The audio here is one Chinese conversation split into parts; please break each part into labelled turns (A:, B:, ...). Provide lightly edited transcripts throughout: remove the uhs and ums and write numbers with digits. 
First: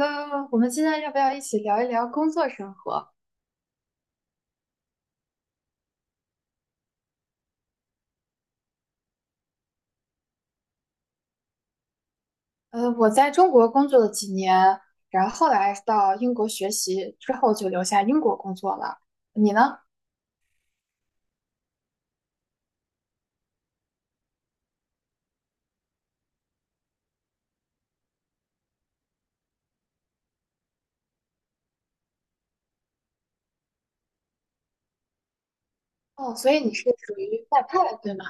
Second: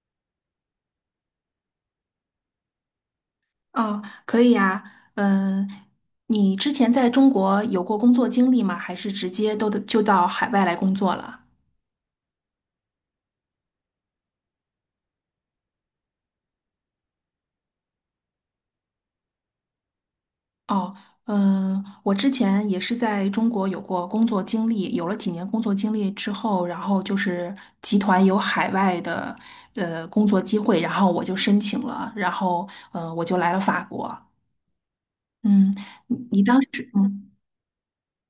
A: 我们今天要不要一起聊一聊工作生活？
B: 哦，可以呀。嗯，你之前在中国有过工作经历吗？还是直接都得就到海外来工作了？
A: 我在中国工作了几年，然后后来到英国学习之后就留下英国工作了。你呢？
B: 哦。我之前也是在中国有过工作经历，有了几年工作经历之后，然后就是集团有海外的工作机会，然后我就申请了，然后我就来了法国。嗯，你
A: 哦，
B: 你
A: 所以
B: 当
A: 你是
B: 时。
A: 属
B: 嗯。
A: 于外派，对吗？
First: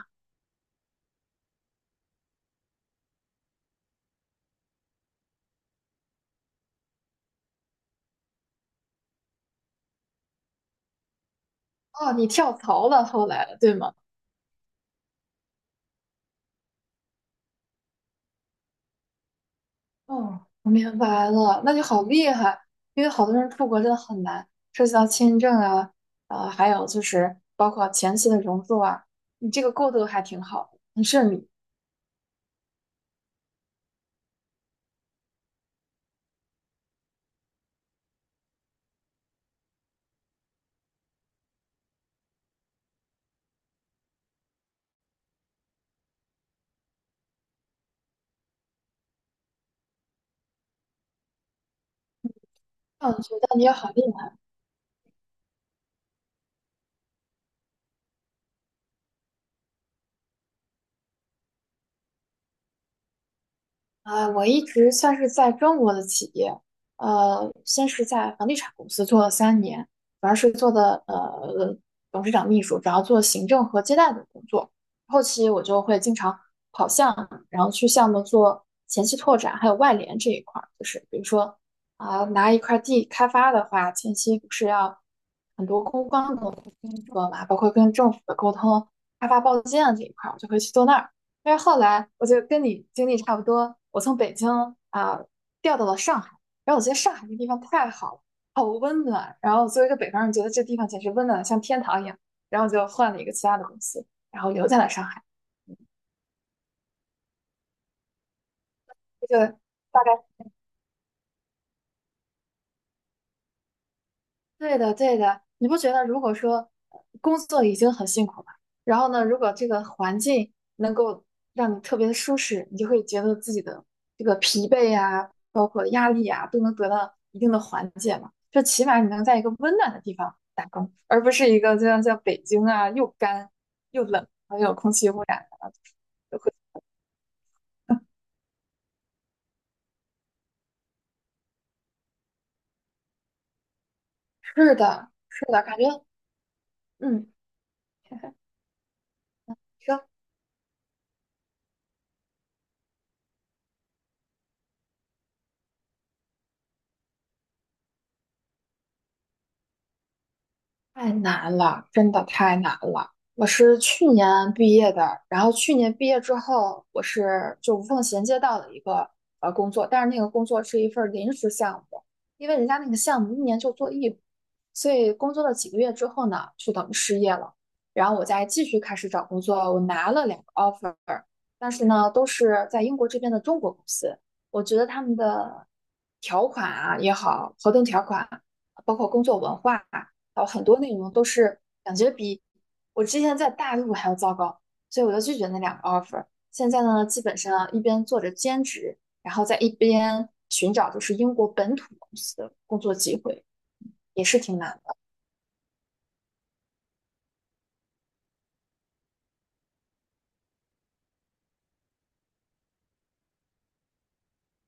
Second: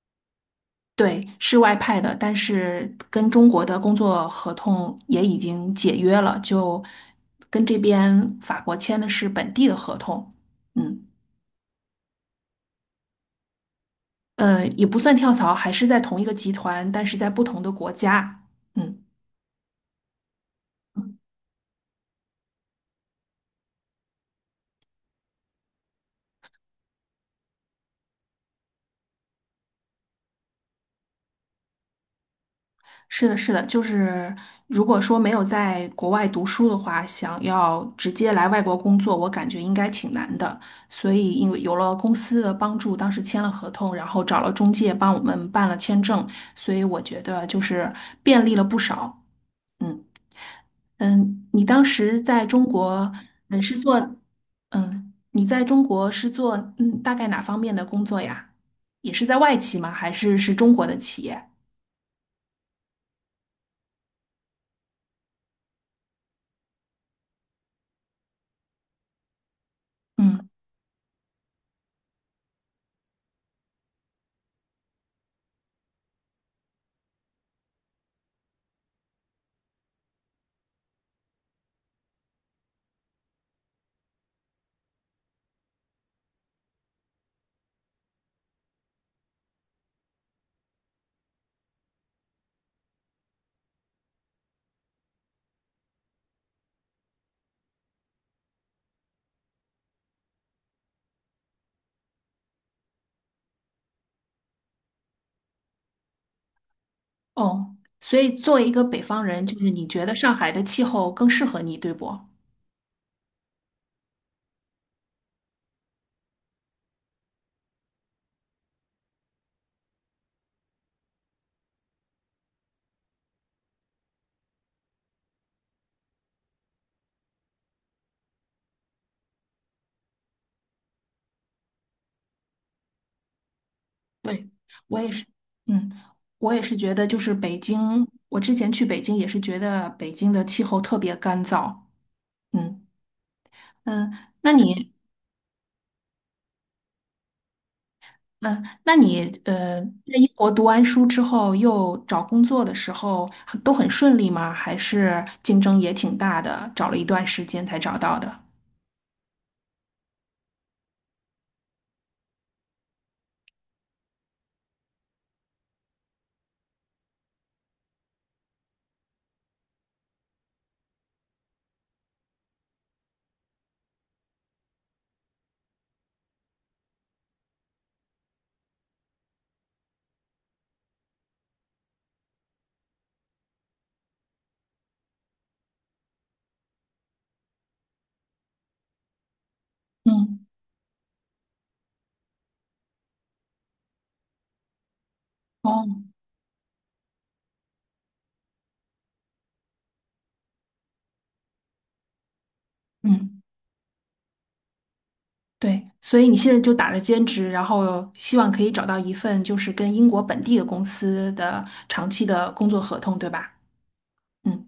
B: 对，是外派的，但是跟中国的工作合同也已经解约了，就跟这边法国签的是本地的合同。嗯，
A: 哦，你跳槽了，后来对吗？
B: 也不算跳槽，还是在同一个集团，但是在不同的国家。嗯。
A: 哦，我明白了，那就好厉害，因为好多人出国真的很难，涉及到签证啊，还有就是包括前期的融入啊，你这个过渡还挺好的，很顺利。
B: 是的，是的，就是如果说没有在国外读书的话，想要直接来外国工作，我感觉应该挺难的。所以因为有了公司的帮助，当时签了合同，然后找了中介帮我们办了签证，所以我觉得就是便利了不少。嗯你当时在中国，
A: 嗯，觉得
B: 嗯，
A: 你也
B: 是
A: 好
B: 做
A: 厉害。
B: 嗯，你在中国是做大概哪方面的工作呀？也是在外企吗？还是是中国的企业？
A: 我一直算是在中国的企业，先是在房地产公司做了三年，主要
B: 嗯。
A: 是做的董事长秘书，主要做行政和接待的工作。后期我就会经常跑项目，然后去项目做前期拓展，还有外联这一块儿，就是比如说拿一块地开发的话，前期不是要很多公关的工作嘛，包括跟政府的沟通、开发报建这一块儿，我就会去做那儿。但是后来我就跟你经历差不多，我从北京啊、调到了上海，然后我觉得上海这地方太好了，好温暖。然后作为一个北方人，觉得这地方简直温暖的像天堂一样。然后就换了一个其他的公司，然后留在了上海。
B: 哦，所以作为一个北方
A: 这
B: 人，就
A: 个
B: 是你觉得上海的气候更适合你，对不？
A: 对的，对的，你不觉得如果说工作已经很辛苦了，然后呢，如果这个环境能够让你特别的舒适，你就会觉得自己的这个疲惫啊，包括压力啊，都能得到一定的缓解嘛。就起码你能在一个温暖的地方打工，而不是一个就像在北京啊，又干又冷，
B: 对，
A: 还有空
B: 我也
A: 气污
B: 是。
A: 染的。
B: 嗯，我也是觉得，就是北京，我之前去北京也是觉得北京的气候特别干燥。嗯嗯，那
A: 是
B: 你，
A: 的，是的，感觉嗯，
B: 嗯，那你，在
A: 说。
B: 英国读完书之后，又找工作的时候很都很顺利吗？还是竞争也挺大的，找了一段时间才找到的？
A: 太难了，真的太难了。我是去年毕业的，然后去年毕业之后，我是就无缝衔接到了一个工作，但是那个工作是一份儿临时项目，因为人家那个项目一年就做一回，所以工作了几个月之后呢，就等于失业了。然后我再继续开始找工作，我拿了两个 offer，但是呢，都是在英国这边的中国公司，我觉得他们的条款啊也好，合同条款啊，包括工作文化。好，
B: 嗯。
A: 很多内容都是感觉比我之前在大陆还要糟糕，所以我就拒绝那两个
B: 哦。
A: offer。现在呢，基本上一边做着兼职，然后在一边寻找就是英国本土公司的工作机
B: 嗯。
A: 会，也是挺难的。
B: 对，所以你现在就打着兼职，然后希望可以找到一份就是跟英国本地的公司的长期的工作合同，对吧？嗯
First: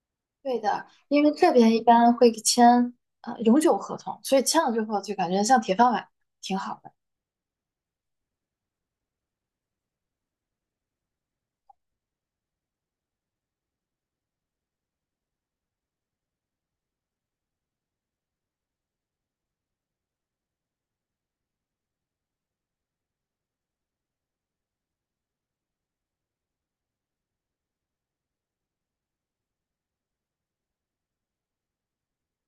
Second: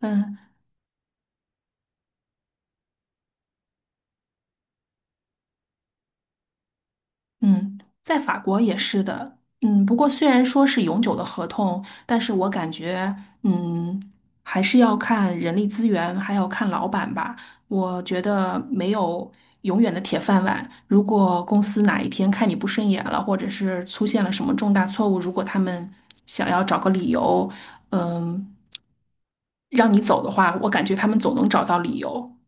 B: 嗯，
A: 对的，因为这边一般会签永久合同，所以签了之后就感觉像铁饭碗，挺好的。
B: 嗯，在法国也是的。嗯，不过虽然说是永久的合同，但是我感觉，嗯，还是要看人力资源，还要看老板吧。我觉得没有永远的铁饭碗。如果公司哪一天看你不顺眼了，或者是出现了什么重大错误，如果他们想要找个理由，嗯，让你走的话，我感觉他们总能找到理由。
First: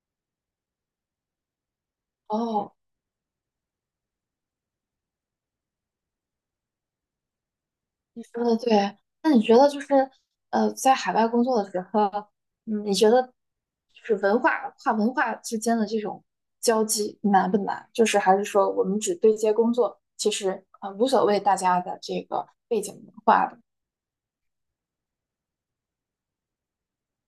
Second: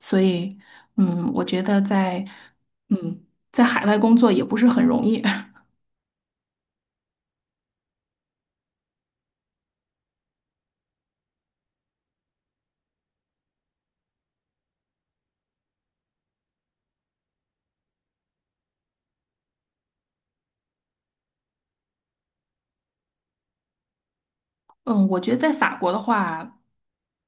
B: 所以，我觉得在。
A: 哦，
B: 嗯，在海外工作也不是很容易。
A: 你说的对，那你觉得就是在海外工作的时候，嗯，你觉得就是跨文化之间的这种交际难不难？就是还是说我们只对接工作，其实无所谓大家的这个背景文化的。
B: 嗯，我觉得在法国的话，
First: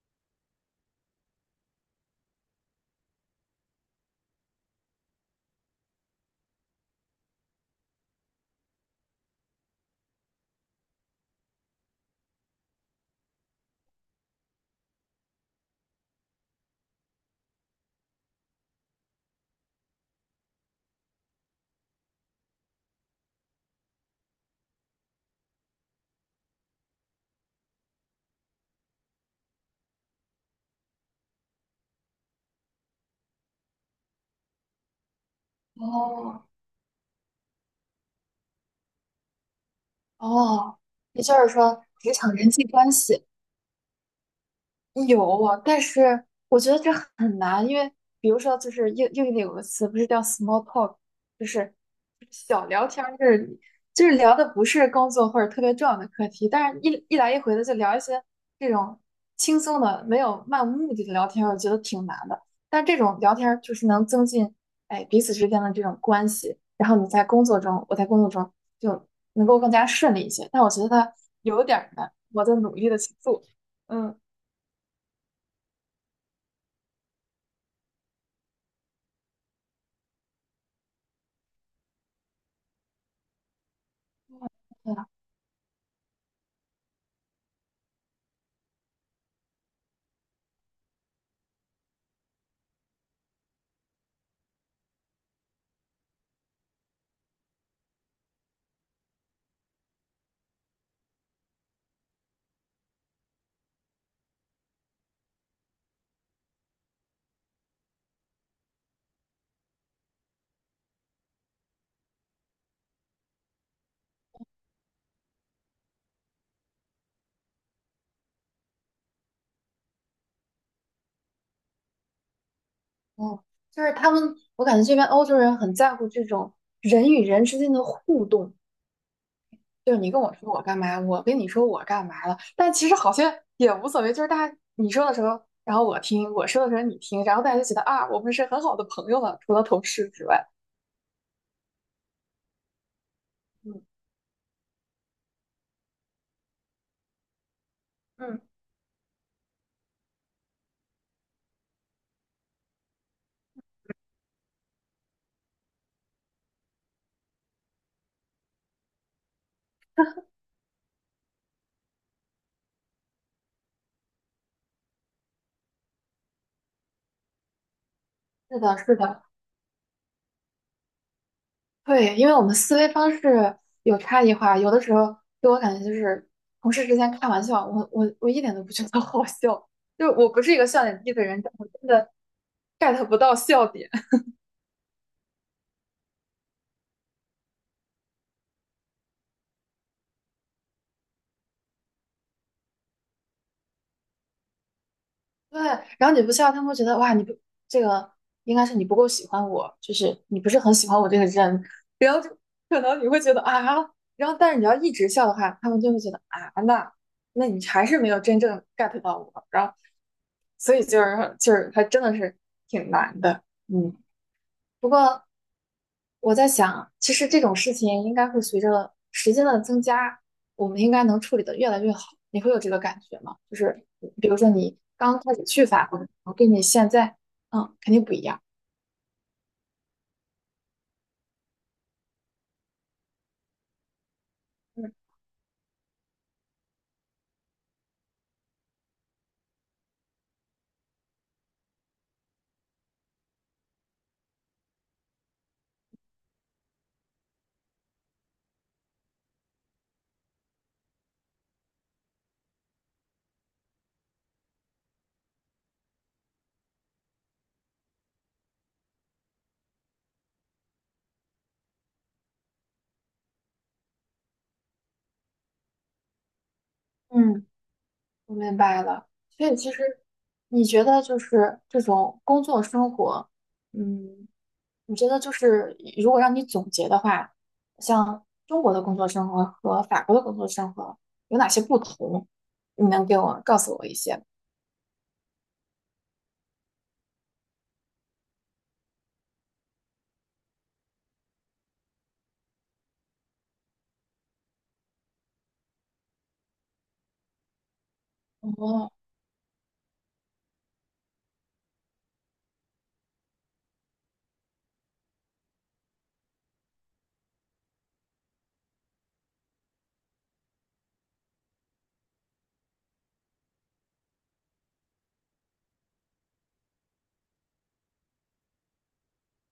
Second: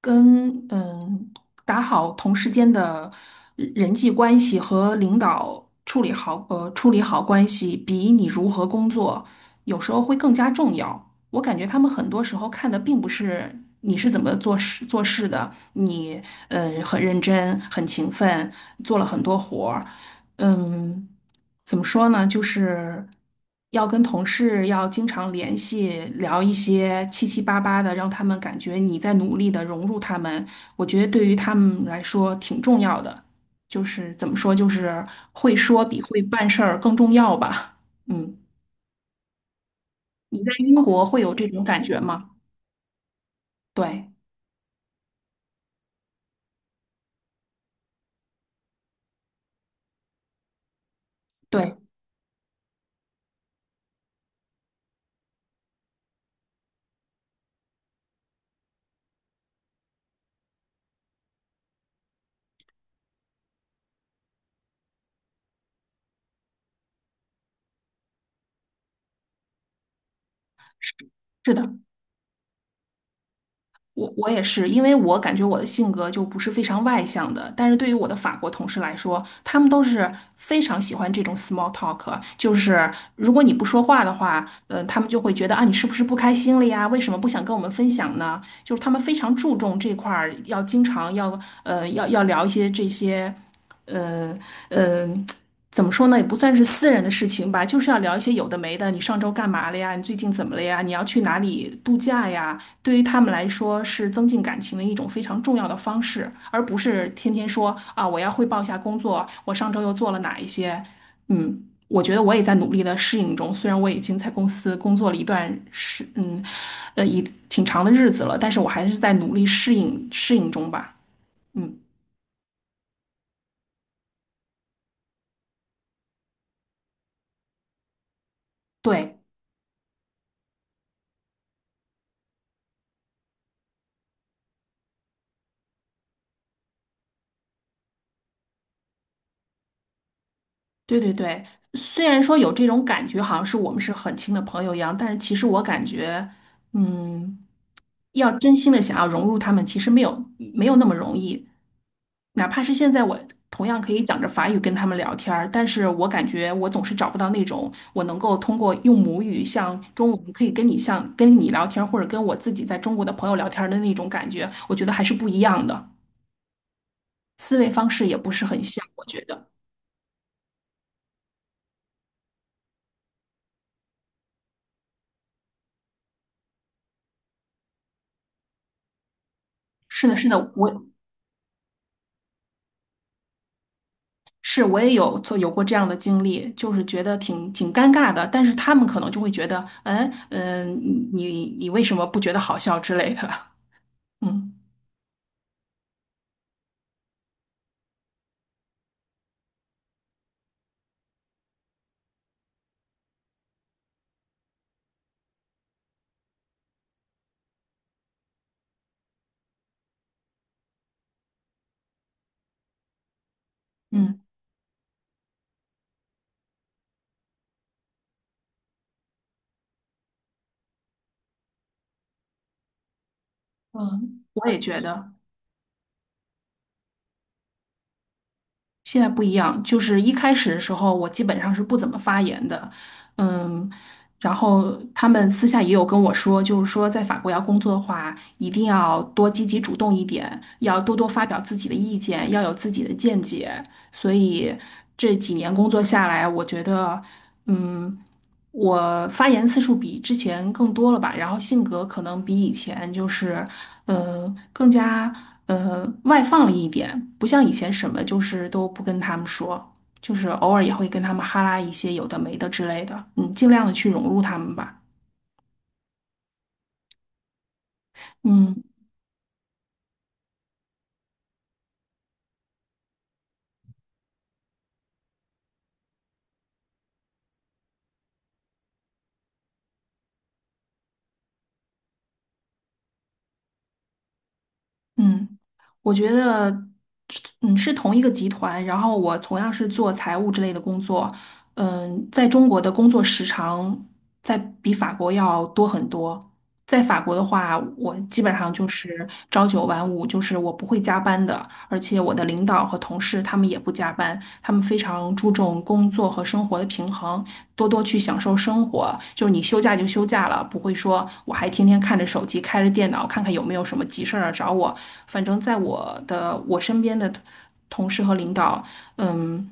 B: 跟打好同事间的人际关系和领导处理好关系，比你如何工作有时候会更加重要。我感觉他们很多时候看的并不是你是怎么做事的，你很认真、很勤奋，做了很多活儿。嗯，怎么说呢？就是要跟同事要经常联系，聊一些七七八八的，让他们感觉你在努力的融入他们。我觉得对于他们来说挺重要的，就是怎么说，就是会说比会
A: 哦，
B: 办事儿更重要吧。嗯，你在英
A: 哦，
B: 国会
A: 也
B: 有
A: 就
B: 这
A: 是
B: 种感
A: 说
B: 觉
A: 职
B: 吗？
A: 场人际关系
B: 对，
A: 有啊，但是我觉得这很难，因为比如说，就是英语里有个词不是叫 small talk，就是
B: 对，
A: 小聊天儿，就是聊的不是工作或者特别重要的课题，但是一来一回的就聊一些这种轻松的、没有漫无目的的聊天儿，我觉得挺难的。但这种聊天儿就是能增进哎彼此之间的这种关系，然后你在工作中，我在工作中就能够更加顺利一些。但我觉得它
B: 是
A: 有
B: 的。
A: 点儿难，我在努力的去做。
B: 我
A: 嗯。
B: 我也是，因为我感觉我的性格就不是非常外向的，但是对于我的法国同事来说，他们都是非常喜欢这种 small talk,就是如果你不说话的话，
A: 对
B: 他们
A: 啊，
B: 就会觉得啊，你是不是不开心了呀？为什么不想跟我们分享呢？就是他们非常注重这块儿，要经常要聊一些这些呃呃怎么说呢，也不算是私人的事情吧，就是要聊一些有的没的。你上周干嘛了呀？你最近怎么了呀？你要去哪里度假呀？对于他们来说，是增进感情的一种非常重要的方式，而不是天天说啊，我要汇报一下工作，我上周又做了哪一些。嗯，我觉得我也在努力的适应中，虽然我已经在公司工作了一段时，一挺长的日子了，但是我还是在努力适应中吧。嗯，
A: 哦，就是他们，我感觉这边欧洲人很在乎这种人与人之间的互动，
B: 对。
A: 就是你跟我说我干嘛，我跟你说我干嘛了，但其实好像也无所谓，就是大家你说的时候，然后我听，我说的时候你听，然后大家就觉得啊，我们是很好的朋友了，除了同事之外。
B: 对对对，虽然说有这种感觉，好像是我们
A: 嗯
B: 是很亲的朋友一样，但是其实我感觉，嗯，要
A: 嗯，
B: 真心的想要融入他们，其实没有那么容易。哪怕是现在我同样可以讲着法语跟他们聊天儿，但是我感觉我总是找不到那种我能够通过用母语像中文可以跟你像跟你聊天儿，或者跟我自己在中国的朋友聊天儿的那种感觉，我觉得还是不一样的，思维方式也不是
A: 是
B: 很
A: 的，
B: 像，
A: 是
B: 我觉
A: 的。
B: 得。
A: 对，因为我们思维方式有差异化，有的时候给我感觉就是同事之间开玩笑，我一点都不觉得 好笑，
B: 是
A: 就
B: 的，是
A: 我不
B: 的，
A: 是一个
B: 我
A: 笑点低的人，但我真的 get 不到笑点。
B: 是，我也有过这样的经历，就是觉得挺挺尴尬的，但是他们可能就会觉得，嗯嗯，你为什么不觉得好笑之类的？嗯
A: 对，然后你不笑，他们会觉得哇，你不这个应该是你不够喜欢我，就是你不是很喜欢我这个人，可能你会觉得啊，然后但是你要一直笑的话，他们就会觉得啊，那你还是没有真正 get 到我，然后所以就是还真的是挺难的，嗯。
B: 嗯
A: 不过我在想，其实这种事情应该会随着时间的增加，我们应该能处理的越来越好。你会有这个感觉吗？就是
B: 嗯，
A: 比如说
B: 我也
A: 你
B: 觉得
A: 刚开始去法国，跟你现在，嗯，肯定不一样。
B: 现在不一样，就是一开始的时候，我基本上是不怎么发言的，嗯，然后
A: 嗯
B: 他们私下也有跟我说，就是说在法国要工作的话，一定要多积极主动一点，要多多发表自己的意见，要有自己的见解。所以这几年工作下来，我觉得，嗯，我发言次数比之前更多了吧，然后性格可能比以前就是，更加外放了一点，不像以前什么就是都不跟他们说，就是偶尔也会跟他们哈拉一些有的没的之类的，尽量的去融入他们吧。
A: 嗯。我明
B: 嗯。
A: 白了，所以其实你觉得就是这种工作生活，嗯，你觉得就是如果让你总结的话，像中国的工作生活和法国的工作生活有哪些不同？你能给我告诉我一些吗？
B: 嗯，我觉得，是同一个集团，然后我同样是做财务之类的工作。在中国的工作时长在比法国要多很多。在法国的话，我基本上就
A: 哦。
B: 是朝九晚五，就是我不会加班的，而且我的领导和同事他们也不加班，他们非常注重工作和生活的平衡，多多去享受生活。就是你休假就休假了，不会说我还天天看着手机，开着电脑看看有没有什么急事儿啊找我。反正在我的我身边的同事和领导，嗯，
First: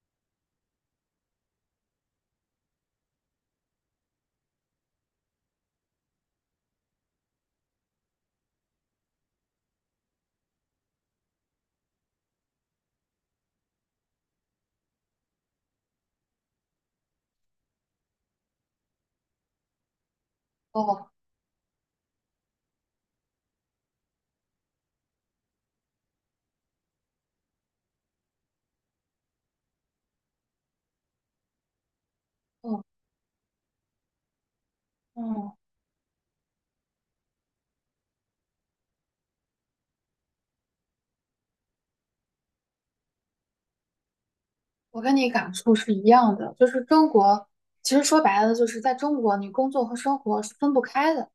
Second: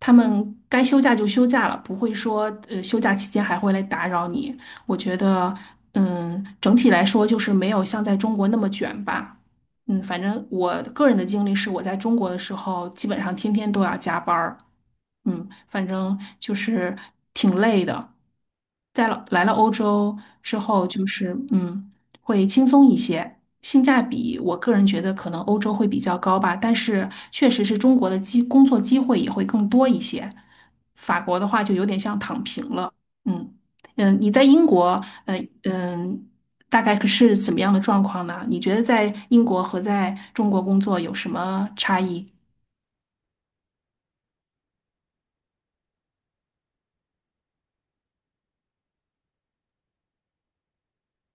B: 他们该休假就休假了，不会说休假期间还会来打扰你。我觉得，整体来说就是没有像在中国那么卷吧。反正我个人的经历是，我在中国的时候，基本上天天都要加班儿。反正就是挺累的。来了欧洲之后，就
A: 哦
B: 是会轻松一些，性价比我个人觉得可能欧洲会比较高吧，但是确实是中国的工作机会也会更多一些。法国的话就有点像躺平
A: 哦
B: 了。嗯你在英国，
A: 嗯，哦，
B: 嗯。大概是怎么样的状况呢？你觉得在英国和在中国工作有什么差异？
A: 我跟你感触是一样的，就是中国，其实说白了，就是在中国，你工作和生活是分不开的。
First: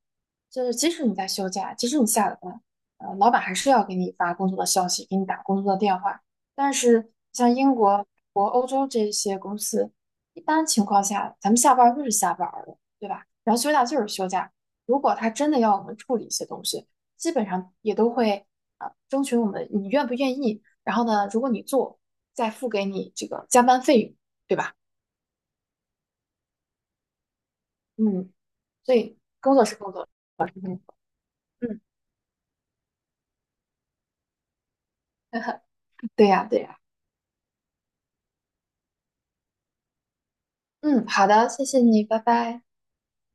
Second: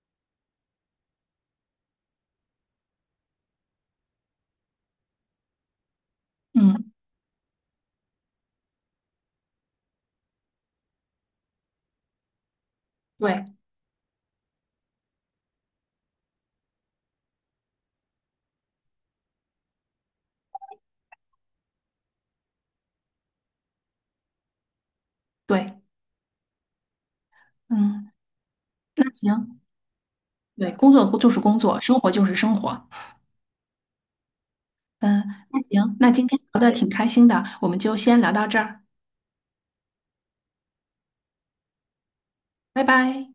A: 就是即使你在休假，即使你下了班，老板还是要给你发工作的消息，给你打工作的电话。但
B: 嗯，
A: 是像英国、国、欧洲这些公司，一般情况下，咱们下班儿就是下班儿了，对吧？
B: 对
A: 然后休假就是休假。如果他真的要我们处理一些东西，基本上也都会征询我们你愿不愿意，然后呢，如果你做，再付给你这个加班费用，对吧？
B: 对。嗯，
A: 嗯，所
B: 那
A: 以工
B: 行。
A: 作是工作，
B: 对，工作就是工
A: 嗯，
B: 作，生活就是生活。嗯，那 行，那
A: 对
B: 今天
A: 呀，对
B: 聊的
A: 呀，
B: 挺开心的，我们就先聊到这儿，
A: 嗯，好的，谢谢你，拜拜。
B: 拜拜。